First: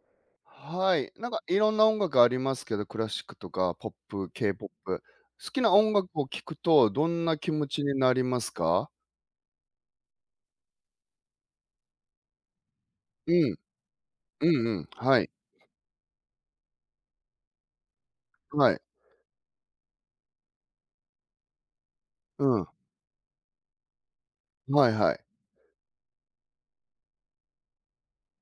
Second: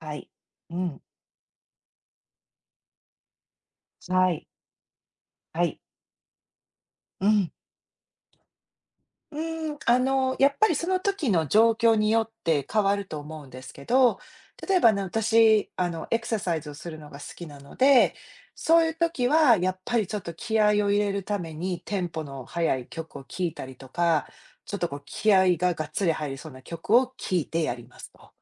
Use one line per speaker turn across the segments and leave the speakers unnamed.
はい。う
は
ん。
い、なんかいろんな音楽ありますけど、クラシックとかポップ、
はい。
K-POP。好き
は
な
い。
音楽を聴くとどん
う
な気
ん。
持ちになりますか？
うん、やっぱりその時の状況によって変わると
う
思うん
ん、
ですけど、
うん
例
う
え
ん、
ばね、
はい、
私、エクササイズをするのが好きなので、
はい、
そういう時はやっぱりちょっと気合を入れるためにテンポ
う
の
ん、
速い曲を聴いたりとか、ちょっ
は
と
い
こう
はい。
気合ががっつり入りそうな曲を聴いてやりますと。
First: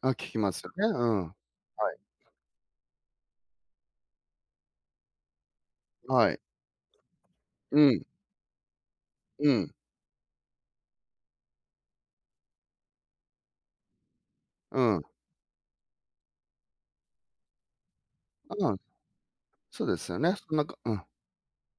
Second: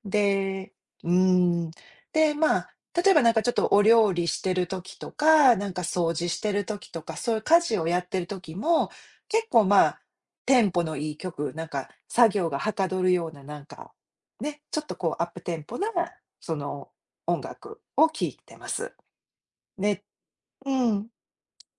あ、聞きますよ
で、
ね、う
うー
ん。は
ん。
い、
で、まあ、例えばなんかちょっとお料理してる時とか、なんか掃除
はい。
してる時とか、そういう家事を
う
や
ん、
ってる時も、結
う
構
ん、
まあ、テンポのいい曲、なんか作業がはかどるような、なんか、ね、ち
う
ょっと
ん、
こうアップテンポな、その音楽を聴いてま
うん、
す。
そうで
ね、
すよね。そんな
う
かうん、
ん。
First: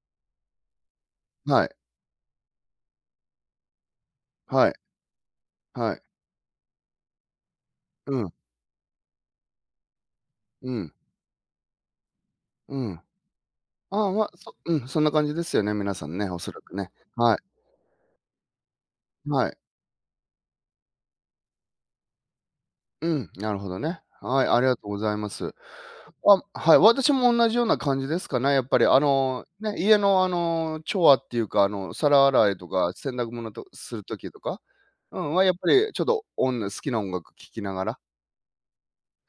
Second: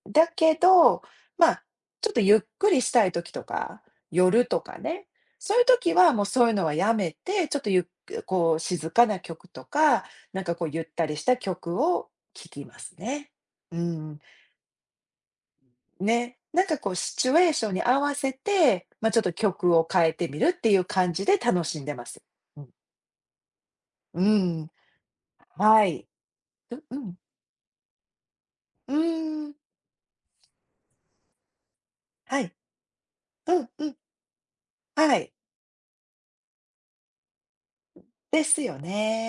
だけど、まあ、
はい、
ちょっとゆっくりしたい時とか、夜と
はい、
かね、そういう時
はい、
はもうそういうのはやめて、ちょっとゆっ
う
く
ん、
こう静かな曲とか、なんかこう
う
ゆっ
ん、
たりした曲を聴き
う
ま
ん。
すね。う
ああ、
ん。
ま、そんな感じですよね、皆さんね、
ね。
おそら
なん
く
かこ
ね。
うシチ
は
ュエーションに合わせて、まあ、ちょっ
い、
と
はい。
曲を変えてみるっていう感じで楽しんでます。うん。
うん、なるほどね。
う
はい、あり
ん、
がとうございます。
はい。
あ、は
う
い、
う
私
ん。
も同じような感じですかね、やっぱり。
うーん。
ね、家の調和っていうか、皿
は
洗
い。
いとか、洗濯物
う
と
んう
す
ん。
るときとか、
は
う
い。
ん、はやっぱりちょっと音好きな音楽聴きながら、
ですよ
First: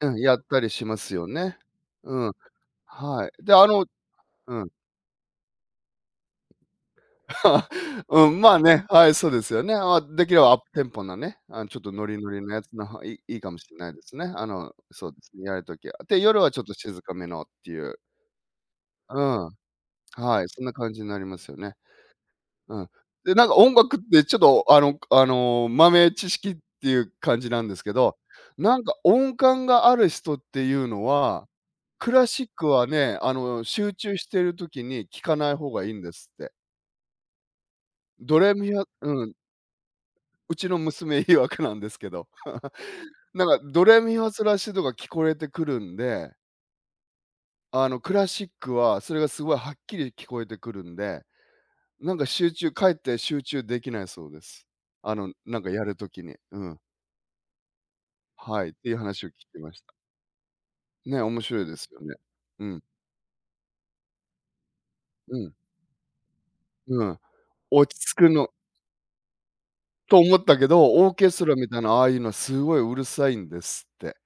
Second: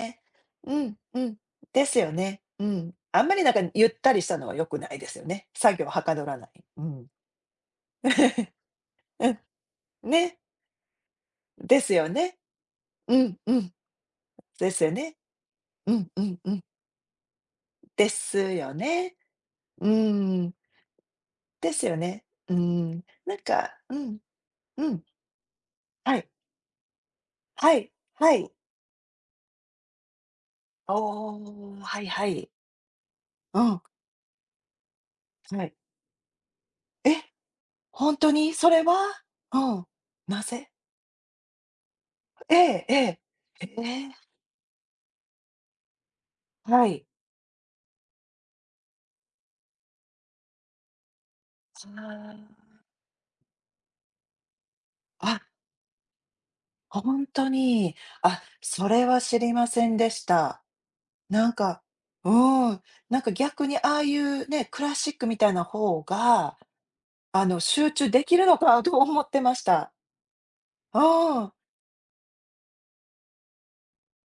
うん、やったり
う
しま
ん、
す
う
よ
ん。
ね。
ですよ
うん、
ね。うん。あ
は
んま
い。
りな
で、
んか
あの
ゆったりしたのは
う
良
ん。
くないですよね。作業はかどらない。うん。
うん、まあね、はい、
う
そう
ん、
ですよね。まあ、でき
ね、
ればアップテンポなね、あちょっ
で
と
す
ノ
よ
リノ
ね。
リのやつのほい
う
いい
ん、
いか
う
もし
ん。
れないですね。
ですよ
そう
ね。
ですね、やるとき
う
は。
ん、
で、
うん、
夜は
う
ち
ん。
ょっと静かめのっていう。
ですよね。
うん、
う
はい、
ん。
そんな感じになりますよ
で
ね。
すよね。う
うん。
ん。
で、
なん
なんか音
か、
楽
う
っ
ん、
てちょっと、あ
う
の
ん。
あの、豆
はい。
知識っていう感じなん
は
ですけ
い。
ど、
はい。
なんか音感がある人っていうのは、
おお、はい
クラ
は
シッ
い。
クはね、
うん、
集中してるときに聴かない
は
方
い。
がいいんですって。
え、本当
ドレ
に？そ
ミフ
れ
ァ
は？
うん。
うん。な
うち
ぜ？
の娘曰くなんですけど。
え えええ。
なんか
え
ドレ
え。
ミファソラシドが聞こえてくるんで、
はい。
クラシックはそれがすごいはっきり聞こえてくるんで、なんか集
あ
中かえって集中できないそうです。
あ。
なんかやるときに。うん。
あ、ほに。あ、
はい、って
そ
いう
れは
話を聞
知り
き
ま
まし
せ
た。
んでした。
ね、面
なん
白いで
か
すよね。う
うん、
ん、
なんか逆にああいうね、クラシック
う
みたい
ん、
な方が、
うん。
集
落ち
中
着
で
く
きる
の
のかと思ってました。
と思ったけど、
う
オーケスト
ん。
ラみたいなああいうのはすごいうるさいんですって。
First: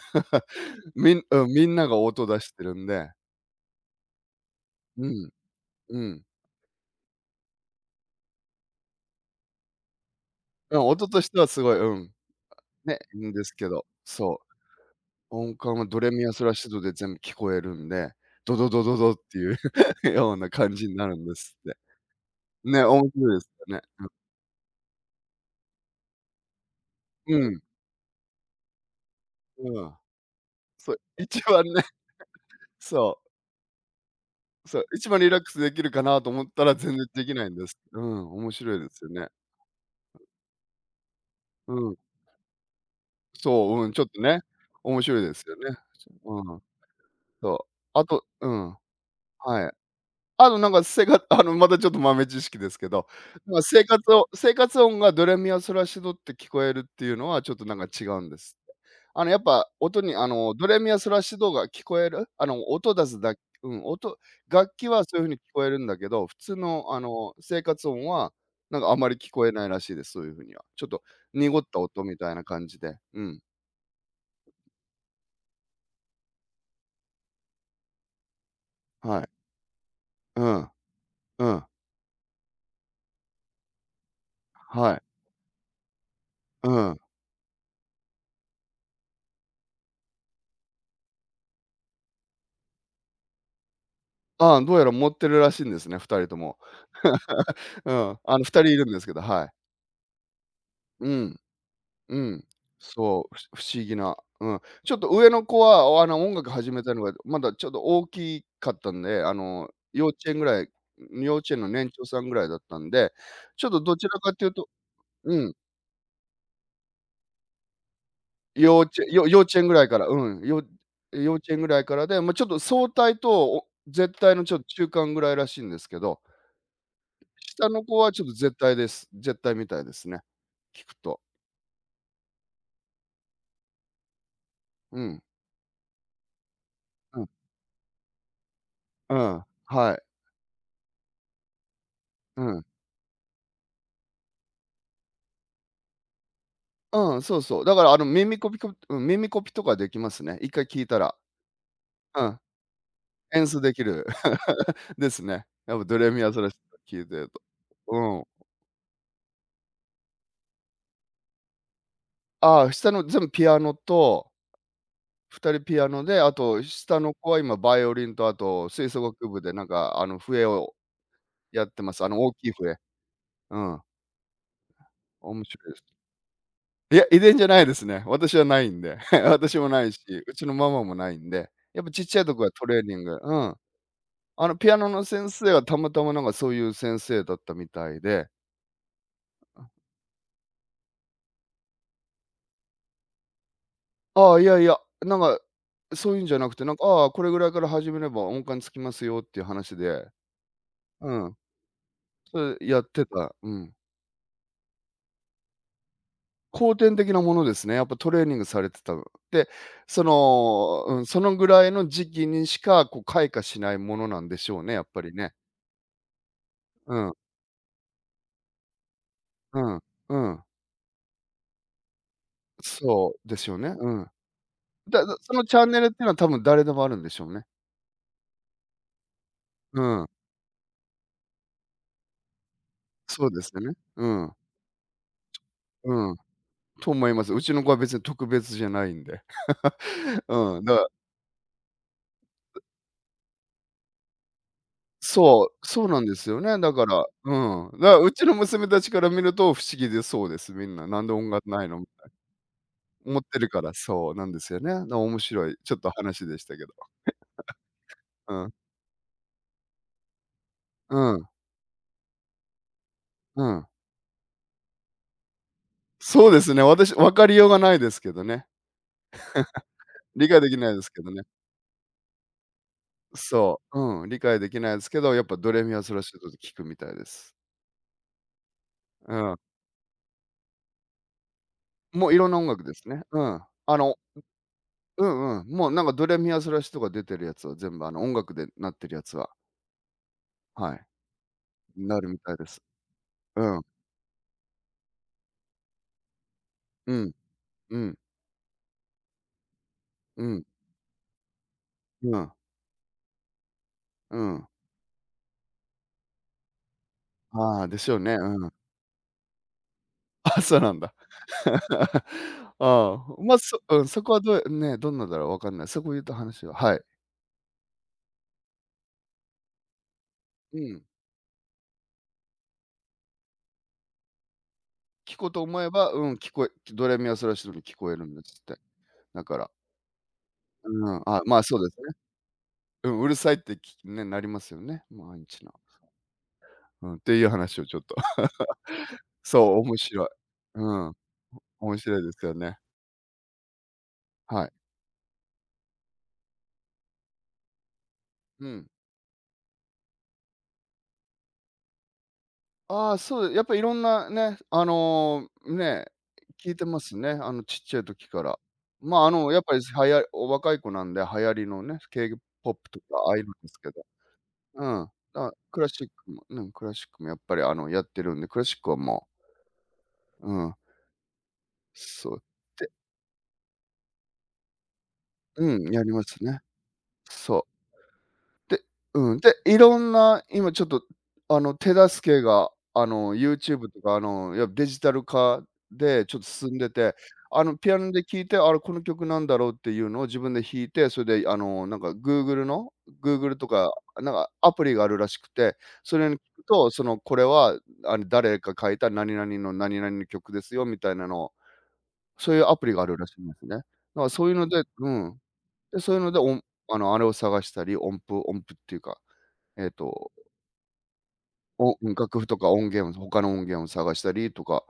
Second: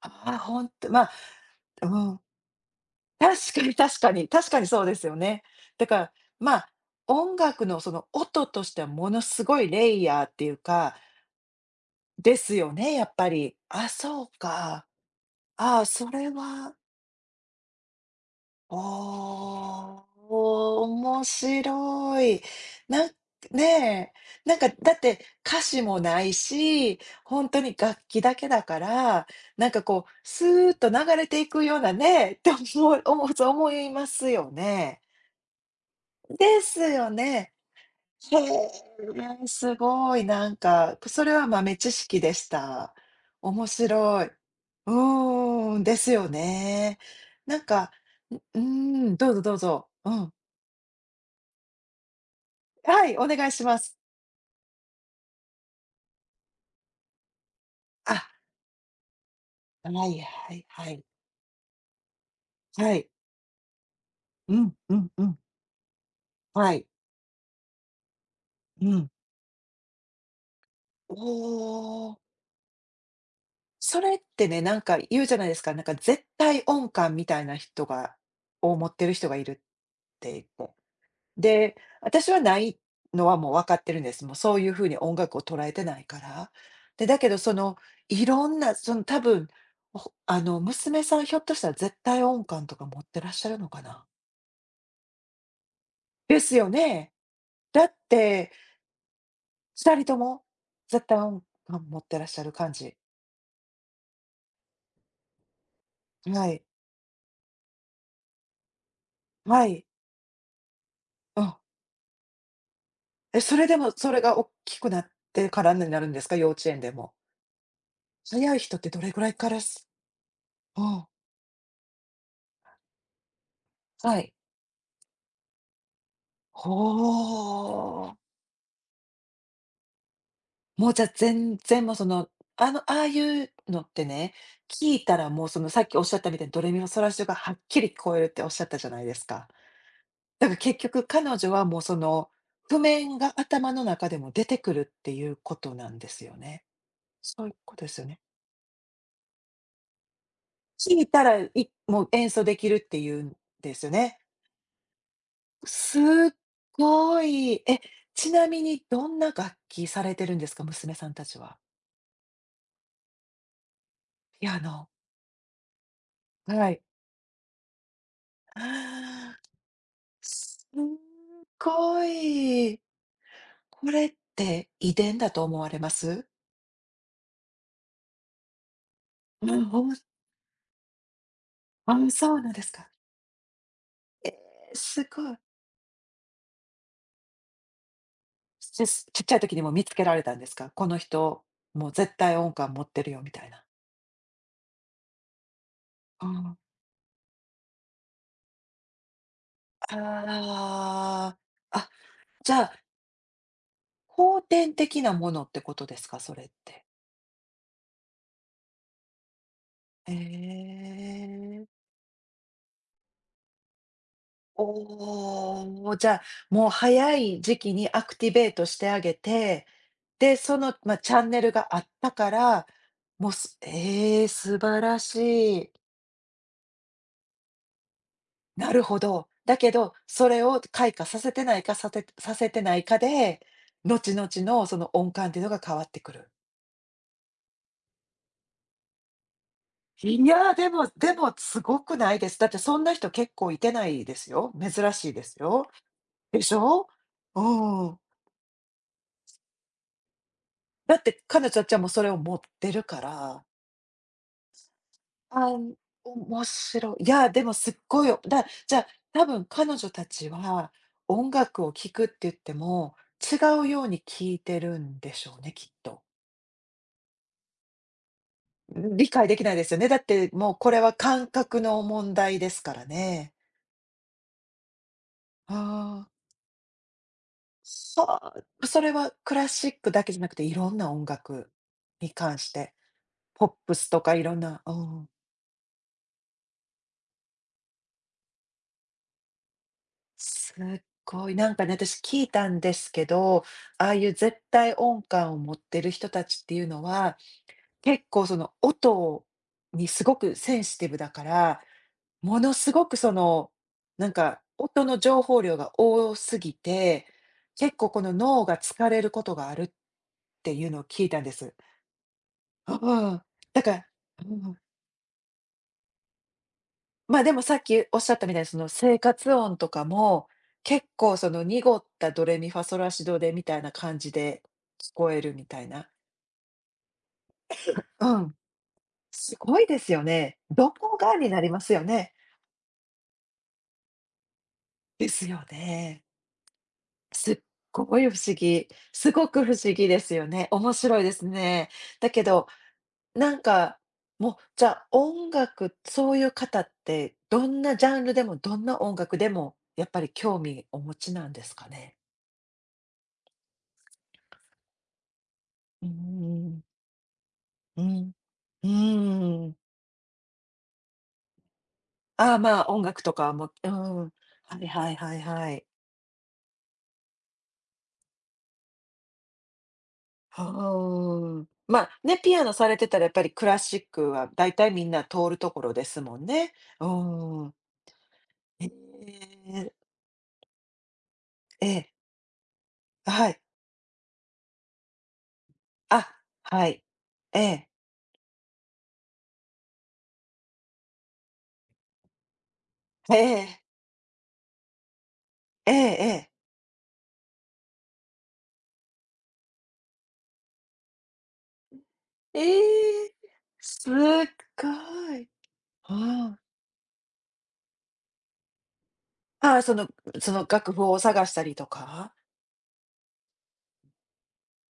ああ、ほんと、ま
みん
う
なが
ん。
音出してるんで。
確かに確かに、確かにそうで
う
すよ
ん、
ね。だか
う
ら、
ん。
まあ、音楽のその音としてはものすごいレイヤーっていう
うん、
か、
音としてはすごい、うん。
ですよね、
ね、
やっぱ
んです
り。
けど、
あ、そう
そ
か。
う、音感
あ
は
あ、
ド
そ
レミ
れ
ア・ソラシ
は
ドで全部聞こえるんで、ドドドドドっていう
おー、
ような感じになるん
面
ですって。
白い。
ね、面
なん
白いですよね。
ねえ、なんかだって歌詞もないし、
う
本
ん、
当に楽器だけだから、なん
う
か
ん。
こうスーッと
そう、
流れ
一
てい
番
くよう
ね、
なね、って思う
そ
思うそう思いますよ
そう、
ね。
一番リラックスできるかなと思っ
で
たら
す
全然
よ
できない
ね。
んです。うん、
へ
面
え、
白いですよね。
すごい、なんか、それは豆
う
知
ん、
識でした。面
そう、うん、ちょっと
白い。
ね、
う
面白いですよね。
ーん、ですよ
うん、
ね。
そ
な
う。
んか、
あと
ん、う
うん、
ーん、どうぞどう
はい。
ぞ。うん。
あの、なんか、せがあの、またちょっと豆知識ですけど、
はい、お願い
まあ、
しま
生
す。
活を生活音がドレミファソラシドって聞こえるっていうのは、ちょっとなんか違
あ、
うんです。やっぱ
は
音に、
いはい
ドレミ
は
ファ
い。
ソラシドが聞こえる、音
は
出
い。
すだうん、音
う
楽
ん
器
う
は
ん
そういう
う
風に
ん。
聞こえるんだけど、普通
はい。
の、生活音は、なんか、
う
あま
ん。
り聞こえないらしいです、そういう風には。ちょっと
お
濁った音み
お、
たいな感じで、うん、
それってね、なんか言うじゃないですか、なんか絶対音感みたいな人がを持ってる
はい、
人がいるって
う
言っ
ん、
て。
うん、
で、私はないのはもう分かってるんです。もうそういうふう
は
に
い、
音楽を捉えてないから。
うん。
で、だけどその、いろんな、その多分、ほあの、娘さんひょっとしたら絶対音感とか持ってらっしゃるのかな？
ああ、どうやら持ってるらしいんですね、二人と
です
も。
よね。だ
う
っ
ん、
て、
2人いるんですけど、はい。
2人とも絶
う
対
ん、
音感持って
う
らっしゃ
ん。
る感じ。
そう、不思議な、うん。ちょっと上の子は、音
は
楽
い。
始めたのが、まだちょっと大きかったんで、
はい。
幼稚園ぐらい幼
う
稚
ん。
園の年長さんぐらいだったんで、
え、そ
ち
れ
ょっ
で
と
も
どち
そ
ら
れ
かっ
が
てい
大
うと
きくなっ
う
て
ん、
からになるんですか？幼稚園でも。早い人ってどれぐらい
幼
か
稚
ら
園ぐらい
す
から、うん、よ
うん、
幼稚園ぐらいからで、ま、ちょっと相対と、お絶
はい。
対のちょっと中間ぐらいらしいんですけど、下の子
ほ
はちょっ
ー。
と絶対です。絶対みたいですね、聞
もう
く
じゃ、あ
と。
全然もうその、ああいうのってね、聞
う
いた
ん、
らもうそのさっきおっしゃったみたいにドレミファソラシ
う
ド
ん、
がはっきり聞こえるっておっしゃったじゃない
う
です
ん、
か。
はい、
だから結局彼女はもうその
うん。
譜面が頭の中でも出てくるっていうことなんですよね。
うん、そう
そういう
そう。だ
こ
か
とで
ら、
すよね。
耳コピとかできますね。一回聞いた
聞い
ら。
たら、もう
う
演
ん、
奏できるっていうん
演奏で
で
き
すよ
る。
ね。
ですね。やっぱド
すっ
レミアソラシド聞いて
ご
ると。
い。え、
う
ち
ん。
なみにどんな楽器されてるんですか？娘さんたちは。
ああ、下の全部ピアノと、
ピアノ。
二人ピアノで、あと
はい。
下の子は今バイオリンと、あと吹奏楽部でなんか、笛
す
を
っ
やってます。
ご
大きい笛。
い。
うん、
これって遺伝だと
面
思
白
わ
いで
れま
す。
す？
いや、遺伝じゃないですね。私はないんで。
う
私も
ん、
ないし、うちのママもないんで。やっぱちっ
あ、
ちゃいと
そう
こは
なんで
ト
す
レー
か。
ニングうん。
ええ、
ピアノ
す
の
ご
先
い。
生はたまたまなんかそういう先生だったみたいで、
ちっちゃい時にも見つけられたんですか？この人、もう絶対音感持ってるよみたいな。
ああ、いやいや、なんか、そういうん
う
じゃ
ん。
なく
あ
て、なんか、ああ、これぐらいから始めれば音感つきますよっていう話で、うん、
あ。あ、
そ
じゃ
れ
あ、
やってた。うん。
後天的なものってことですか？それっ
後
て。
天的なものですね。やっぱトレーニングされてた。で、そ
え
の、うん、そのぐらい
え。
の時期にしか、こう開花しないものなんでしょうね、やっぱりね。
おお、じゃあ、もう
うん、
早い時期にアクティベートしてあげ
う
て
ん、う
で、
ん。
その、まあ、チャンネルがあったから、
そう
もう、
です
す
よね。うん。
ええ、素晴ら
そのチ
し
ャン
い。
ネルっていうのは多分誰でもあるんでしょうね。
なるほど。だけ
う
ど、
ん。
それを開花させてないか、させてないか
そう
で、
ですよね。う
後々
ん、
のその音感っていうのが変わって
う
く
ん、
る。
と思います。うちの子は別に特別じゃないんで。
いや、
うん、
で
だか
も
ら
でもすごくないです。だってそんな人結構いてないですよ。珍しいです
そう、
よ。
そうなんですよ
でし
ね、だか
ょ？
ら、うん、だか
う
ら
ん。
うちの娘たちから見ると不思議でそうです、みんな。
だ
な
っ
んで
て
音楽
彼女
な
た
い
ちは
の
もうそれを持ってるか
思って
ら。
るから、そうなんですよね。だから面白
あ
い、ち
ん、
ょっと話でし
面
たけど。
白い。いや、でもすっごいよ
う
だ
ん、
じゃあ、多分彼女たちは、
うん、
音楽を聴くって言っても、違
うん。
うように聴いてるんでしょうね、きっと。
そうですね、私分かりようがないですけどね。
ん、理解できないですよね。だっ
理
て、
解で
もう
きな
こ
い
れ
です
は
けどね。
感覚の問題ですからね。
そう、うん、理解できないですけど、やっぱド
あ
レミアァソラ
あ、
シドで聞くみたいです。
そうそれは
う
ク
ん。
ラシックだけじゃなくて、いろんな音楽
も
に
ういろんな
関
音
し
楽で
て、
すね。うん。
ポップ
あ
ス
の
とかいろんなう
う
ん。
んうん。もうなんかドレミアスソラシとか出てるやつは全部あの音楽でなってるやつは、
す
は
っ
い、
ごい。なんかね、
な
私
るみ
聞い
たいで
たん
す。
ですけ
う
ど、
ん。
ああいう絶対音感を持ってる人たちっていうの
うん。
は、
うん。
結構その音にすご
う
く
ん。
センシティブだから、
うん。
ものすごくその、なん
う
か
ん。
音の情報量が多すぎて、
ああ、
結
でし
構
ょう
こ
ね。
の脳
うん。
が疲れることがあるっ
あ、
て
そう
いう
なん
のを
だ。
聞いたんです。う
ああ、
ん。
まあ、そ
だか
う
ら
ん、そこは
う
どう
ん。
ね、どんなだろう、わかんない。そこ言った話ははい。
まあ、でもさっきおっしゃったみたいに、その生活音とかも、
うん。
結構その濁ったドレミファソラシドでみたいな感じで聞こ
聞
え
こう
る
と
み
思
たい
え
な。
ば、うん、聞こえドレミアスソラシドに聞こえるん
う
で
ん、
すって。だ
す
から、
ごいですよね。ど
う
こ
ん、
が
あ、
に
ま
な
あ、
り
そ
ま
うで
す
す
よ
ね。
ね。
うん、うるさいってきね、なりますよね、
で
毎
す
日
よ
の。
ね。
うん、っていう
すっ
話をちょっと。
ごい不 思議。すごく不
そう、
思
面
議で
白い。
すよね。面
うん、
白いですね。
面白いで
だけ
すよ
ど、
ね。
なんか、もう、
はい。
じゃあ音楽、そういう方って、どんなジャンルでも、
う
どん
ん。
な音楽でも、やっぱり興味お持ちなんですかね？
ああ、そう、やっぱいろんなね、ね、
うー
聞い
ん。
てますね、ちっちゃ
う
い時
ん。
から。
う
まあ、やっ
ー
ぱ
ん。
り、はやお若い子なんで、流行りのね、
ああ、ま
K-POP
あ、
と
音
か
楽
あ
と
あいうの
か
で
も、
す
う
けど。
ん。は
う
い
ん。
はいはい
あ、
は
ク
い。
ラシックもうん、クラシックもやっぱり、やってるんで、クラシックはもううん、
はあ。まあ、
そ
ね、
う。
ピアノさ
で
れてたらやっぱりクラシックは大体みんな通ると
う
こ
ん、
ろ
や
で
り
す
ま
も
す
ん
ね。
ね。う
そう。
ん。
で、
え
うん、で、い
え、
ろんな今ちょっと、
え
手
え、
助けが、
はい。
YouTube とか、いや、デジタル化でちょっ
あ、
と進ん
は
で
い。
て、
ええ、
ピアノで聴いて、あれ、この曲なんだろうっていうのを自分で弾いて、それで、なんか
え
Google と
え、
か、なんかアプリがあるらしくて、
ええ
それに聞
ええ。
くと、これは、誰か書いた何々の何々の曲ですよみたいなのを、そうい
え
うアプリがあるらし
え、
いんですね。だか
すっ
らそういうのでう
ご
ん、
い。
で、そういうので、お
あ。
んあの、あれを探したり、音符音符っていうか
ああ、
えっ
その
と、
その楽譜を探したりと
お
か？
楽譜とか音源を他の音源を探したりとか、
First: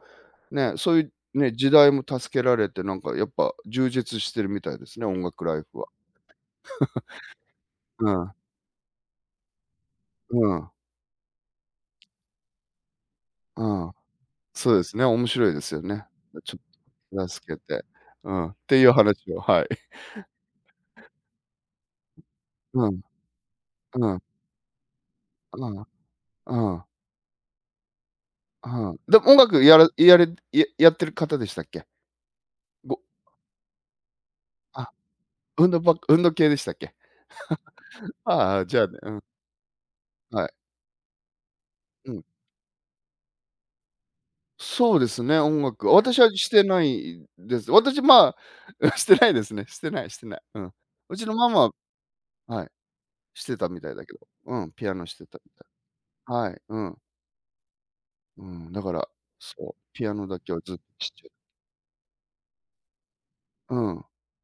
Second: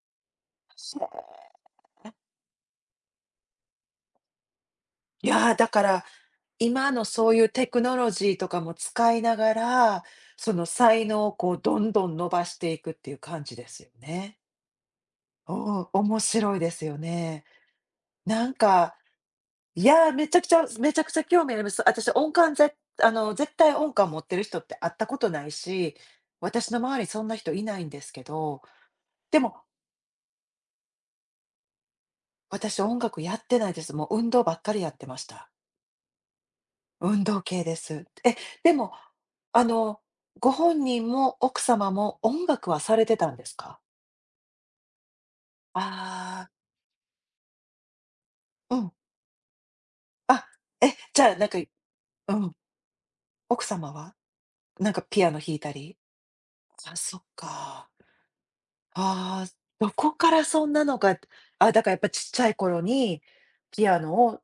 ね、そう
そ
い
う
うね、時代も助けられて、なんかやっぱ充実してるみたいですね、音
い
楽
やー、
ライ
だ
フ
か
は。
ら今のそういうテクノロ
うん、
ジーとかも使いながら、
う
その
ん、
才能をこうどんどん伸ばしていくっていう感じ
う
ですよ
ん。
ね。
そうですね、面白いです
お
よ
お、
ね。
面
ち
白
ょ
いですよ
っと
ね。
助けて、うん、
なん
っていう
か、
話を、はい。
い やー、めちゃくちゃめちゃくちゃ興味あります。私音感ぜ
うん、
あの、絶対音感
う
持
ん、
ってる人って会ったことない
うん、
し、私
う
の
ん、
周りそんな人いないんですけど、
うん。でも音
でも、
楽やらやれややってる方でしたっけ？
私音
ご
楽やってないです。もう運動ばっかり
あ、
やってました。
運動系でしたっけ？
運動系です。え、
ああ、
で
じゃあ
も、
ね、うん、
あの、
はい。
ご本人も奥様
う
も
ん。
音楽はされてたんですか？
そうですね、音楽。私はし
ああ
てないです。私、ま
ー、う
あ、
ん。
してないですね。してない、してない。
あ、
うん。
え、
う
じ
ち
ゃ
の
あ、な
マ
んか
マは
うん、
はい、して
奥
たみた
様
いだけ
は？
ど。うん、ピ
なん
ア
か
ノし
ピ
て
アノ
たみ
弾い
た
たり？
い。はい、う
あ、
ん。
そっか。
うん、だから、
ああ、
そう、
ど
ピ
こ
アノ
か
だ
ら
けは
そん
ずっと
なの
ちっ
が
ちゃい
あ、だからやっぱちっちゃい頃に
う
ピア
ん、
ノを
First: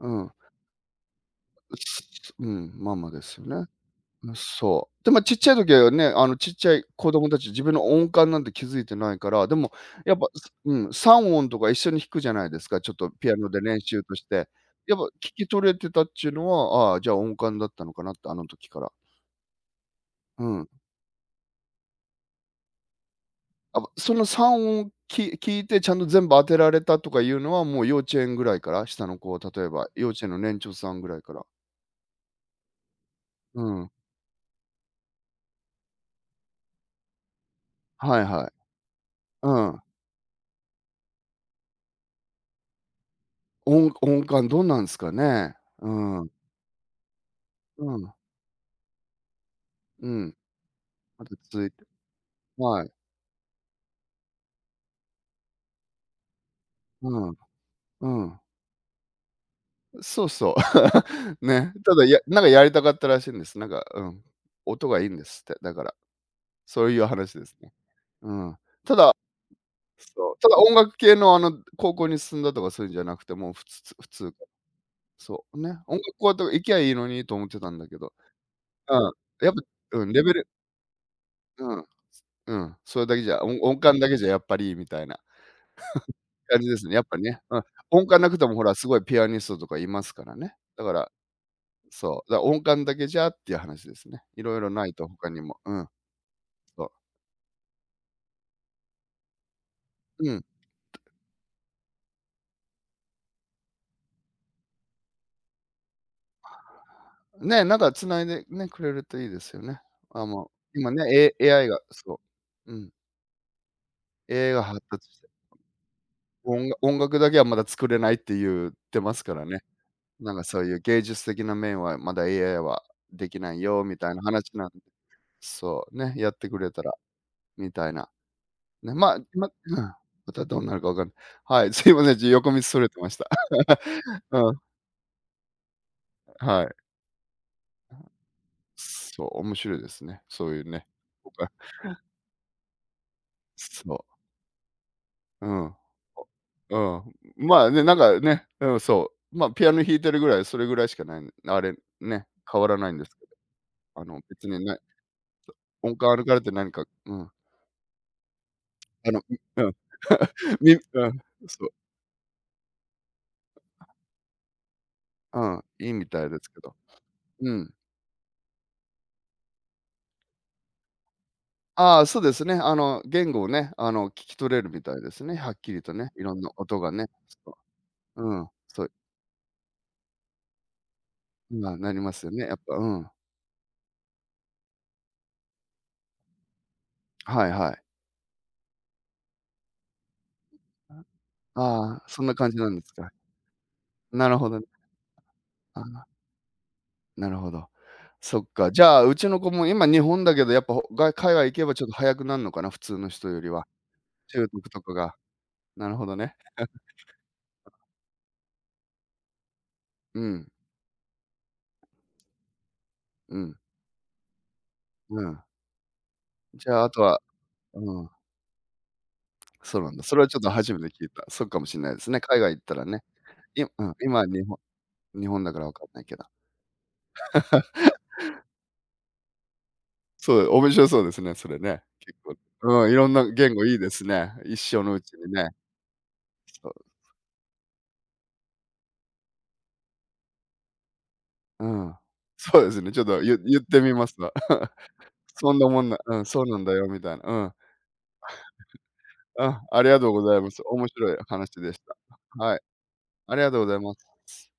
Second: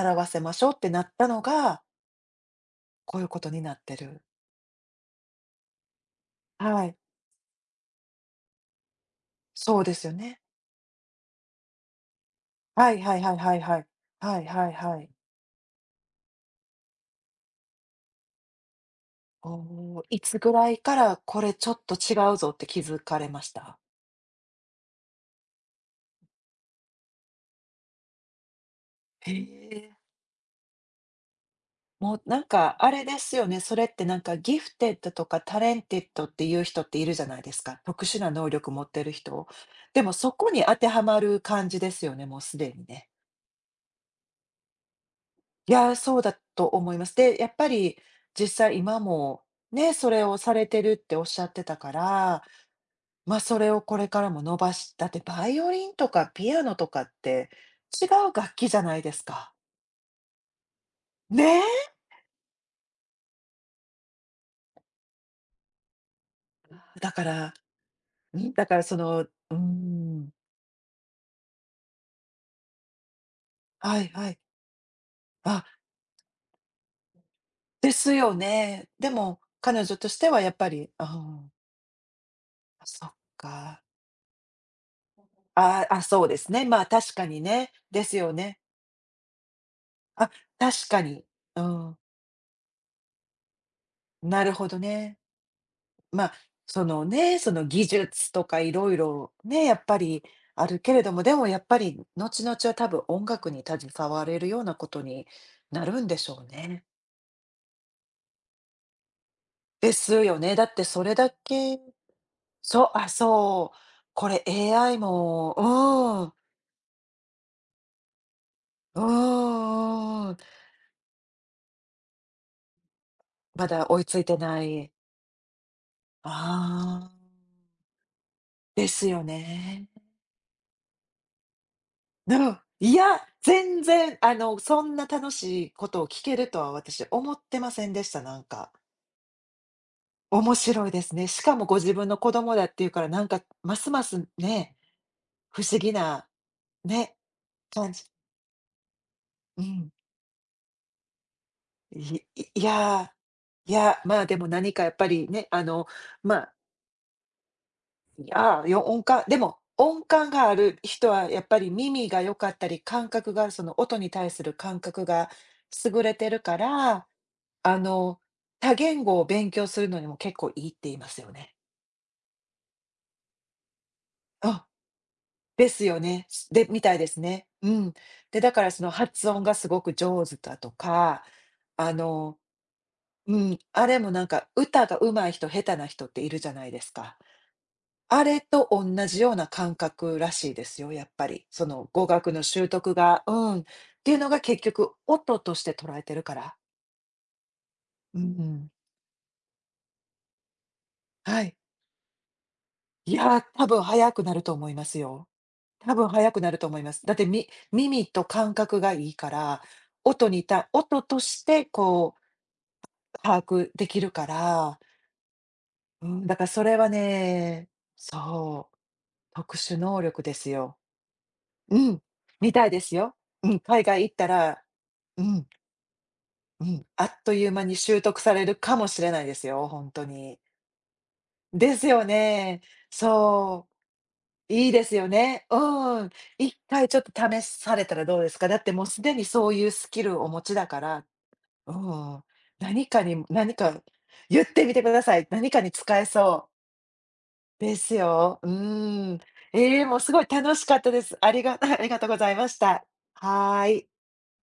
う
わ
ん。
せましょうってなったのが、
ママ
こ
で
ういう
す
こ
よ
とに
ね。
なってる。
うん、そう。でまあちっちゃい時はね、あのちっちゃい
はい。
子供たち、自分の音感なんて気づいてないから、でも
そうです
や
よ
っぱ、
ね。
すうん、3音とか一緒に弾くじゃないですか、ち
は
ょっ
い
と
はい
ピ
は
ア
い
ノ
は
で
いは
練
い。
習とし
はい
て。
はい
や
は
っぱ聞
い。
き取れてたっちゅうのは、ああ、じゃあ音感だったのかなって、あの時から。
おお、いつ
う
ぐ
ん。
らいからこれちょっと違うぞって気づかれました？
その3音聞いてちゃんと全部当てられたとかいうのは、もう幼稚園ぐらいから、下の子
へ
は例えば、
え。
幼稚園の年長さんぐらいから。
もうなんかあれですよね、
う
それ
ん。
ってなんかギフテッドとかタレンテッドっていう人っているじゃないですか、特
は
殊
い
な
は
能
い。
力持ってる人。
うん。
でもそこに当てはまる感じですよね、もうすでにね。
音感どうなんすかね。
い
う
やー、そう
ん。
だと思います。で、やっぱ
う
り
ん。
実際今もね、
う
それ
ん。
をされてるってお
ま
っ
だ
しゃって
つい
たから、
はい。
ま、あそれをこれからも伸ばしだってバイオリンとかピアノとかっ
うん、
て違
う
う
ん。
楽器じゃないですか。
そうそう。ね、
ね
ただ、なんかやりたかったらしいんです。なんか、うん。音がいいんですって、だから。そうい
え。
う
だか
話で
ら、
すね。う
ん、
ん。
だから
ただそう、ただ音楽系の高校に進んだとかそういうんじゃなくて、もう普通
はい
普
は
通
い。
そう、
あ、
ね、音楽校とか行きゃいいのにと思ってたんだ
で
けど。
すよね。
う
で
ん。
も、
やっ
彼
ぱ、
女
う
と
ん、
し
レ
て
ベ
は
ル
やっぱり、あ
うん、うん。
あ、
そ
そ
れ
っ
だけじゃ、音
か。
感だけじゃやっぱりみたいな
ああ、あ、そうです
感
ね。
じで
まあ、
すね。やっ
確
ぱ
か
ね。
に
うん。
ね。で
音
す
感な
よ
くても
ね。
ほら、すごいピアニストとかいますか
あ、
らね。だ
確
か
か
ら
に。うん、
そう、音感だけじゃっていう話ですね。い
なる
ろい
ほ
ろ
ど
ないと
ね。
他にも。うん、
まあ、
そ
そ
う。
のね、その技術とかいろいろね、やっぱり
うん。
あるけれども、でもやっぱり後々は多分音楽に携われるようなことになるんでしょうね。
ね、なんか繋いでね、くれるといいですよね。
です
あ、
よ
も
ね。だっ
う、
て
今ね、
それだ
AI が
け、
そう。う
そ
ん、
う、あ、そう。これ
AI が発
AI
達して、
も、うー、
おんが音楽だけはまだ作れないって言って
うんう
ますからね。
んう
なん
ん。
かそういう芸術的な面はまだ AI はできない
ま
よ
だ
み
追い
たい
つ
な
いて
話
な
なん、
い。
そう、ね、やってくれたら
ああ。
みたいな。
で
ね、
すよ
うん、
ね。
またどうなるかわかんはい、すいません、ちょ
う
横
ん。
道それ
い
てまし
や、
た。
全然、
うん、
そんな楽しいことを聞けると
は
は
い。
私思ってませんでした、なんか。
そう、面白いですね。そう
面
いうね。
白いですね。
僕
し
は
かもご自分の子供だっていうから、なんかます
そ
ますね、
う。う
不
ん。
思議な、
う
ね、
ん。まあね、
感
なん
じ。
かね、うん、そう。まあ、
う
ピアノ
ん。
弾いてるぐらい、それぐらいしかないあれ、
い
ね、
い
変
い
わらないんで
や
すけ
い
ど、
や、まあ、で
別
も
に
何
ね、
かやっぱりね、
音感歩か
ま
れて
あ、
何かうん。
いやー、音
あの、
感でも、
うん。
音感があ る
う
人
ん、
はやっぱ
そう。
り耳が良かったり、感覚がその音に対する感覚が
うん、いい
優
み
れ
た
て
いで
る
す
か
けど。
ら、
うん。
あの、多言語を勉強するのにも結構いいって言いますよね。
ああ、そうですね。言語をね、聞き取れ
あ、
るみたいですね、はっ
で
きり
す
と
よ
ね、い
ね。
ろん
す
な
で、
音
み
が
たい
ね。
ですね。
そ
うん。
う。う
で、
ん、
だからそ
そ
の
う、
発音がすごく上手だとか、
まあ、な
あ
りますよ
の、
ね、やっぱ、うん。
うん、あれもなんか歌が上手い人、下手な人っているじゃないですか。
はいはい。
あれと同じような感覚らしいですよ、やっぱり。その
ああ、
語
そん
学
な
の
感じ
習
なんです
得
か。
が、うん。っていう
な
の
る
が
ほど
結
ね。
局音として捉え
あ
てるから。
なるほど。
うんう
そっか、
ん。
じゃあ、うちの子も今日本だけど、やっぱ、ほが海
は
外行
い。
けばちょっと早くなるのかな、普通の
い
人よ
や、
りは。
多分早くなる
習
と
得
思い
と
ま
か
す
が。
よ。
な
多
るほ
分
ど
早
ね。
くなると思います。だって耳と感覚がいいから、
う
音に
ん、
音としてこう
う
把
ん、
握できるから、
うん。
うん、だからそ
じ
れ
ゃあ、あ
は
とは
ね、
うん、
そう、特殊
そうなん
能
だ。それ
力
は
で
ちょっと
す
初
よ。
めて聞いた。そうかもし
う
んないで
ん、
すね。海外
み
行っ
たい
た
で
ら
す
ね。
よ。うん、
いう
海
ん、
外行っ
今は
た
日本
ら、うん、
だからわかんないけど。
うん、あっという間に習得されるかもしれないですよ、本当
そ
に。
う、面白そうですね、それ
で
ね。
すよ
結構。
ね。
うん、いろんな言語
そ
いいですね。
う。
一
いい
生
で
の
す
う
よ
ちに
ね。
ね。
うん。一
そう。
回ちょっと試されたらどうですか？だってもうすでにそういうスキルをお持ちだから、
う
う
ん。
ん、
そうです
何
ね、ち
か
ょっと
に何
言って
か
みますわ。
言って みてください。何
そん
か
な
に
もんな
使え
うん、そう
そう
なんだよみたいな。うん。
ですよ。うん。
うん、
え
あ
え、
り
も
が
う
とう
す
ご
ごい
ざいま
楽
す。
しかっ
面
たで
白い
す。あり
話
が
でし
ありがとうござい
た。
ま
は
し
い、
た。
ありがとう
は
ご
ー
ざい
い。
ます。